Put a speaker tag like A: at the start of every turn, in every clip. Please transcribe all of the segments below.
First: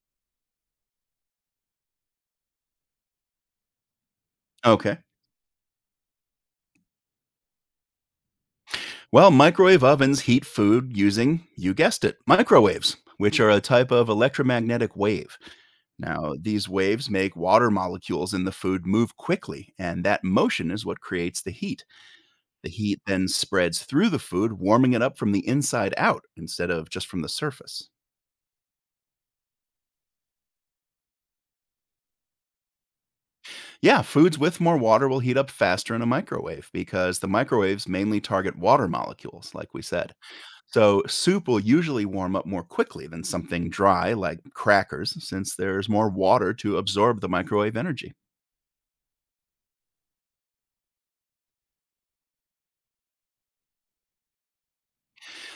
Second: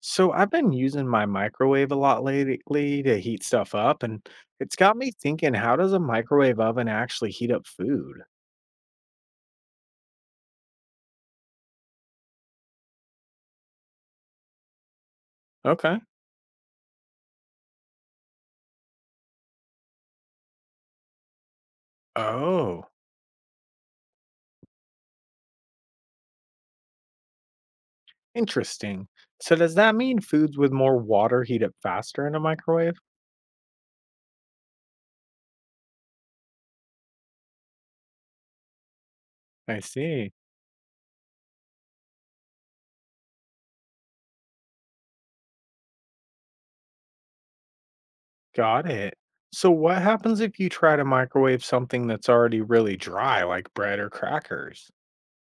A: So I've been using my microwave a lot lately to heat stuff up, and it's got
B: Okay.
A: me thinking, how does a microwave oven actually heat up food?
B: Well, microwave ovens heat food using, you guessed it, microwaves, which are a type of electromagnetic wave.
A: Okay.
B: Now, these waves make water molecules in the food move quickly, and that motion is what creates the heat. The
A: Oh,
B: heat then spreads through the food, warming it up from the inside out instead of just from the surface.
A: interesting. So does that mean foods with more water heat up faster in a microwave?
B: Yeah, foods with more water will heat up faster in a microwave because the microwaves mainly target water molecules, like
A: I
B: we said.
A: see.
B: So, soup will usually warm up more quickly than something dry like crackers, since there's more water to absorb the microwave energy.
A: Got it. So what happens if you try to microwave something that's already really dry, like bread or crackers?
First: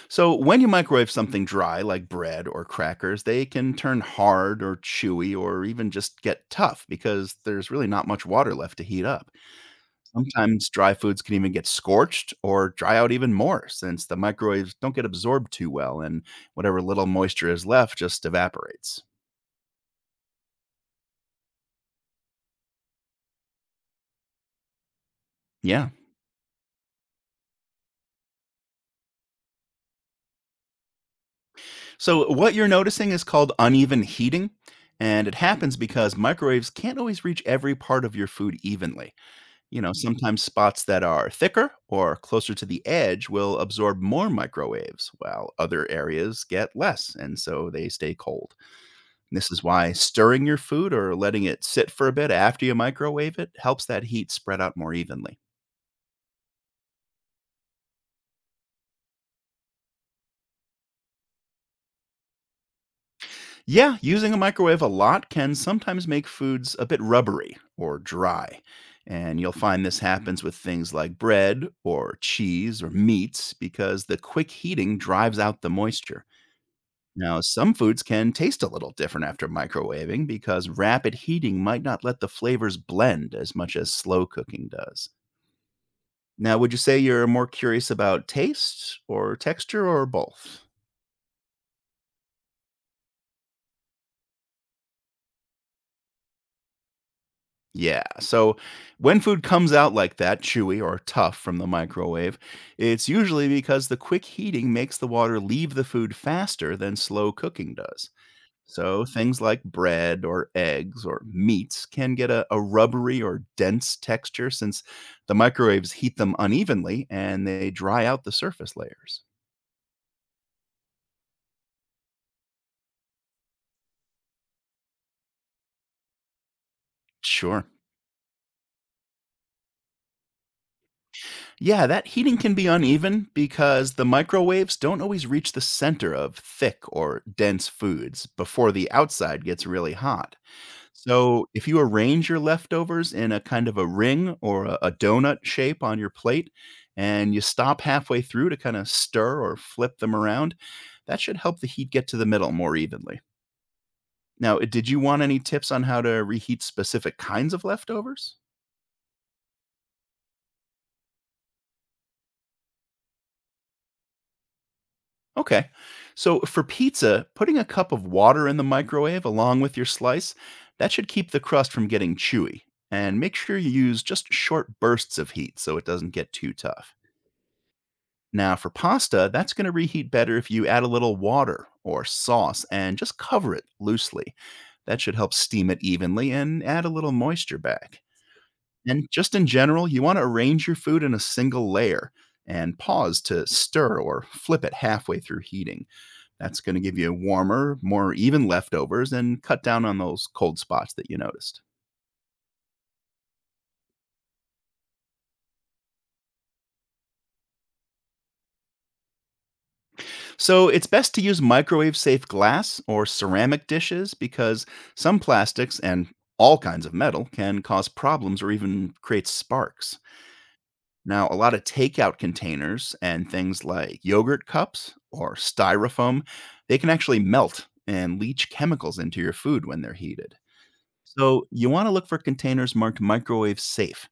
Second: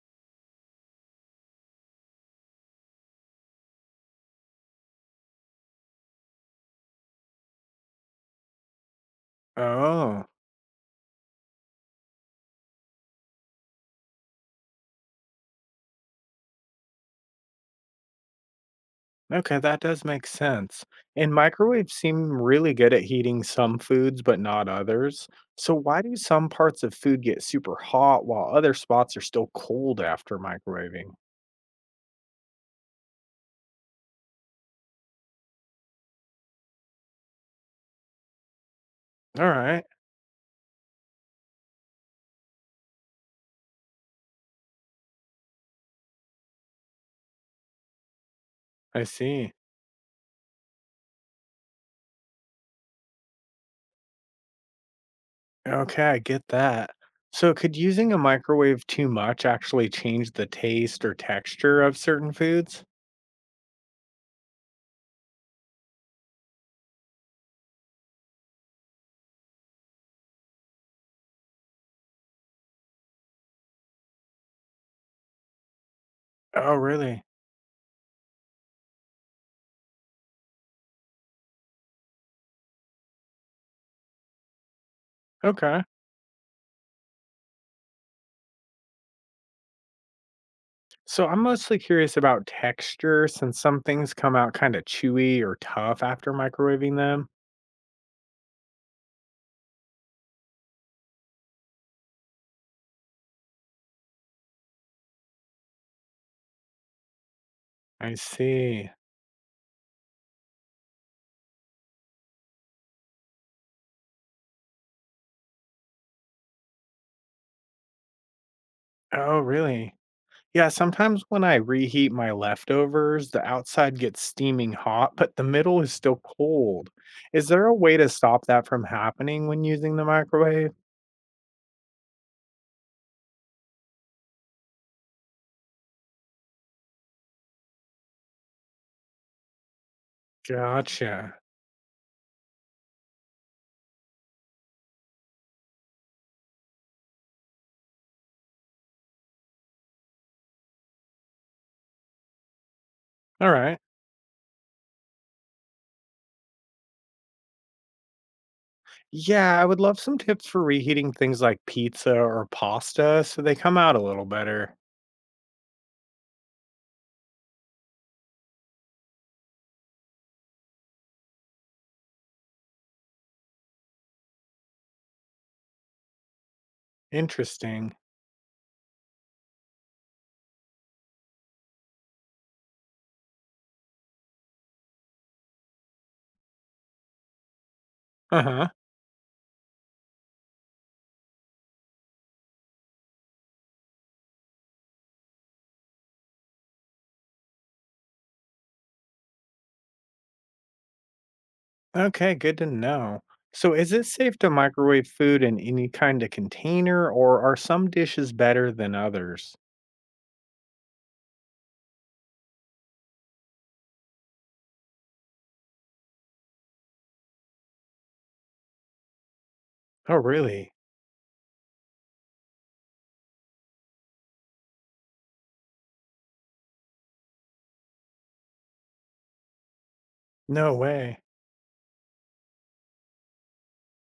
B: So, when you microwave something dry like bread or crackers, they can turn hard or chewy or even just get tough because there's really not much water left to heat up.
A: Oh.
B: Sometimes dry foods can even get scorched or dry out even more since the microwaves don't get absorbed too well and whatever little moisture is left just evaporates.
A: Okay, that does make sense. And microwaves seem really good at heating some foods, but not others. So,
B: Yeah.
A: why do some parts of food get super hot while other spots are still cold after microwaving?
B: So, what you're noticing is called uneven heating, and it happens because microwaves can't always reach every part of your food evenly.
A: All
B: You
A: right.
B: know, sometimes spots that are thicker or closer to the edge will absorb more microwaves, while other areas get less, and so they stay cold.
A: I
B: This
A: see.
B: is why stirring your food or letting it sit for a bit after you microwave it helps that heat spread out more evenly.
A: Okay, I get that. So, could using a microwave too much actually change the taste or texture of certain foods?
B: Yeah, using a microwave a lot can sometimes make foods a bit rubbery or dry. And you'll find this happens with things like bread or cheese or meats because the quick heating drives out the moisture.
A: Oh, really?
B: Now, some foods can taste a little different after microwaving because rapid heating might not let the flavors blend as much as slow cooking does.
A: Okay.
B: Now, would you say you're more curious about taste or texture or both?
A: So, I'm mostly curious about texture since some things come out kind of chewy or tough after microwaving them.
B: Yeah, so when food comes out like that, chewy or tough from the microwave, it's usually because the quick heating makes the water leave the food faster than slow cooking does.
A: I see.
B: So things like bread or eggs or meats can get a rubbery or dense texture since the microwaves heat them unevenly and they dry out the surface layers.
A: Oh, really? Yeah, sometimes when I reheat my leftovers, the outside gets steaming hot, but the middle is still cold. Is
B: Sure.
A: there a way to stop that from happening when using the microwave?
B: Yeah, that heating can be uneven because the microwaves don't always reach the center of thick or dense foods before the outside gets really hot.
A: Gotcha.
B: So, if you arrange your leftovers in a kind of a ring or a donut shape on your plate and you stop halfway through to kind of stir or flip them around, that should help the heat get to the middle more evenly.
A: All right.
B: Now, did you want any tips on how to reheat specific kinds of leftovers?
A: Yeah, I would love some tips for reheating things like pizza or pasta so they come out a little better.
B: Okay. So for pizza, putting a cup of water in the microwave along with your slice, that should keep the crust from getting chewy. And make sure you use just short bursts of heat so it doesn't get too tough.
A: Interesting.
B: Now for pasta, that's going to reheat better if you add a little water or sauce and just cover it loosely. That should help steam it evenly and add a little moisture back.
A: Uh huh.
B: And just in general, you want to arrange your food in a single layer and pause to stir or flip it halfway through heating. That's going to give you warmer, more even leftovers and cut down on those cold spots that you noticed.
A: Okay, good to know. So, is it safe to microwave food in any kind of container, or are some dishes better than others?
B: So, it's best to use microwave safe glass or ceramic dishes because some plastics and all kinds of metal can cause problems or even create sparks.
A: Oh, really?
B: Now, a lot of takeout containers and things like yogurt cups or styrofoam, they can actually melt and leach chemicals into your food when they're heated.
A: No way.
B: So, you want to look for containers marked microwave safe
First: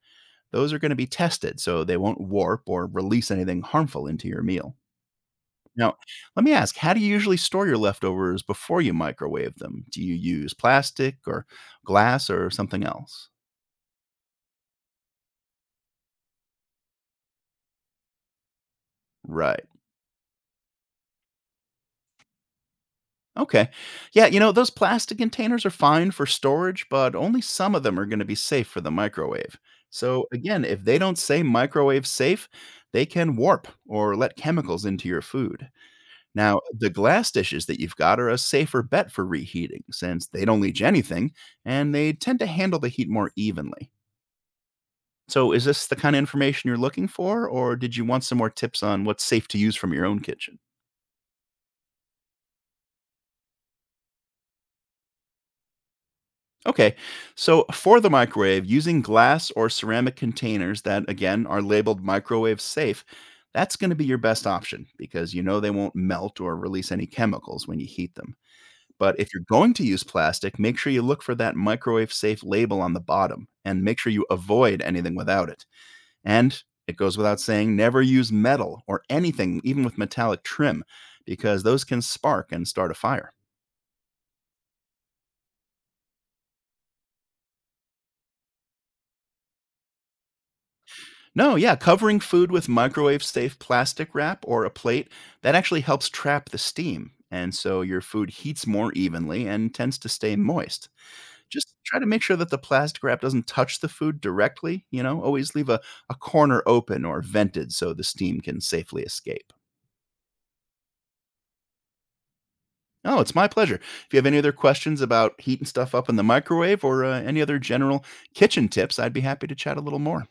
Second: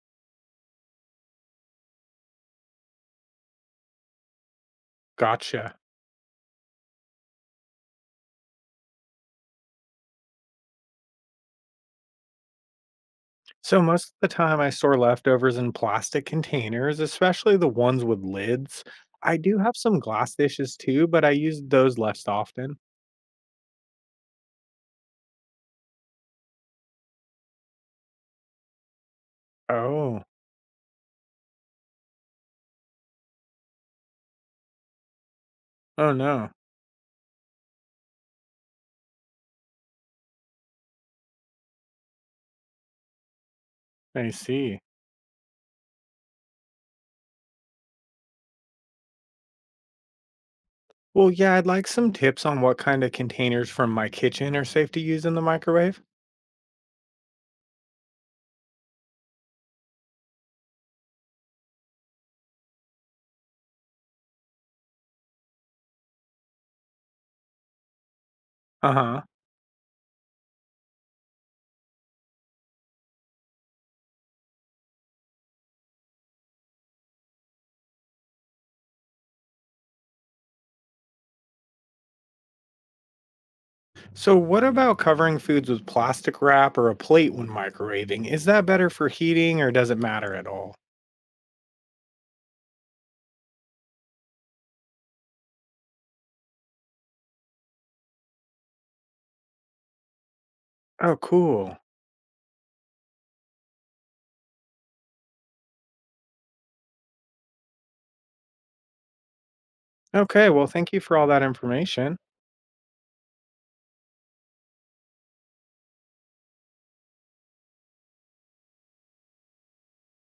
B: those are going to be tested so they won't warp or release anything harmful into your meal.
A: Gotcha.
B: Now, let me ask, how do you usually store your leftovers before you microwave them? Do you use plastic or glass or something else?
A: So, most of the time I store leftovers in plastic containers, especially the ones with lids. I do
B: Right.
A: have some glass dishes too, but I use those less often.
B: Okay. Yeah, you know, those plastic containers are fine for storage, but only some of them are going to be safe for the microwave.
A: Oh,
B: So, again, if they don't say microwave safe, they can warp or let chemicals into your food.
A: oh no.
B: Now, the glass dishes that you've got are a safer bet for reheating since they don't leach anything and they tend to handle the heat more evenly.
A: I see.
B: So, is this the kind of information you're looking for, or did you want some more tips on what's safe to use from your own kitchen?
A: Well, yeah, I'd like some tips on what kind of containers from my kitchen are safe to use in the microwave.
B: Okay, so for the microwave, using glass or ceramic containers that, again, are labeled microwave safe, that's going to be your best option because you know they won't melt or release any chemicals when you heat them.
A: Uh
B: But
A: huh.
B: if you're going to use plastic, make sure you look for that microwave safe label on the bottom and make sure you avoid anything without it. And it goes without saying, never use metal or anything, even with metallic trim, because those can spark and start a fire.
A: So, what about covering foods with plastic wrap or a plate when microwaving? Is that better for heating or does it matter at all?
B: No, yeah, covering food with microwave safe plastic wrap or a plate, that actually helps trap the steam. And so your food heats more evenly and tends to stay moist.
A: Oh,
B: Just
A: cool.
B: try to make sure that the plastic wrap doesn't touch the food directly, you know? Always leave a corner open or vented so the steam can safely escape.
A: Okay, well, thank you for all that information.
B: Oh, it's my pleasure. If you have any other questions about heating stuff up in the microwave or any other general kitchen tips, I'd be happy to chat a little more.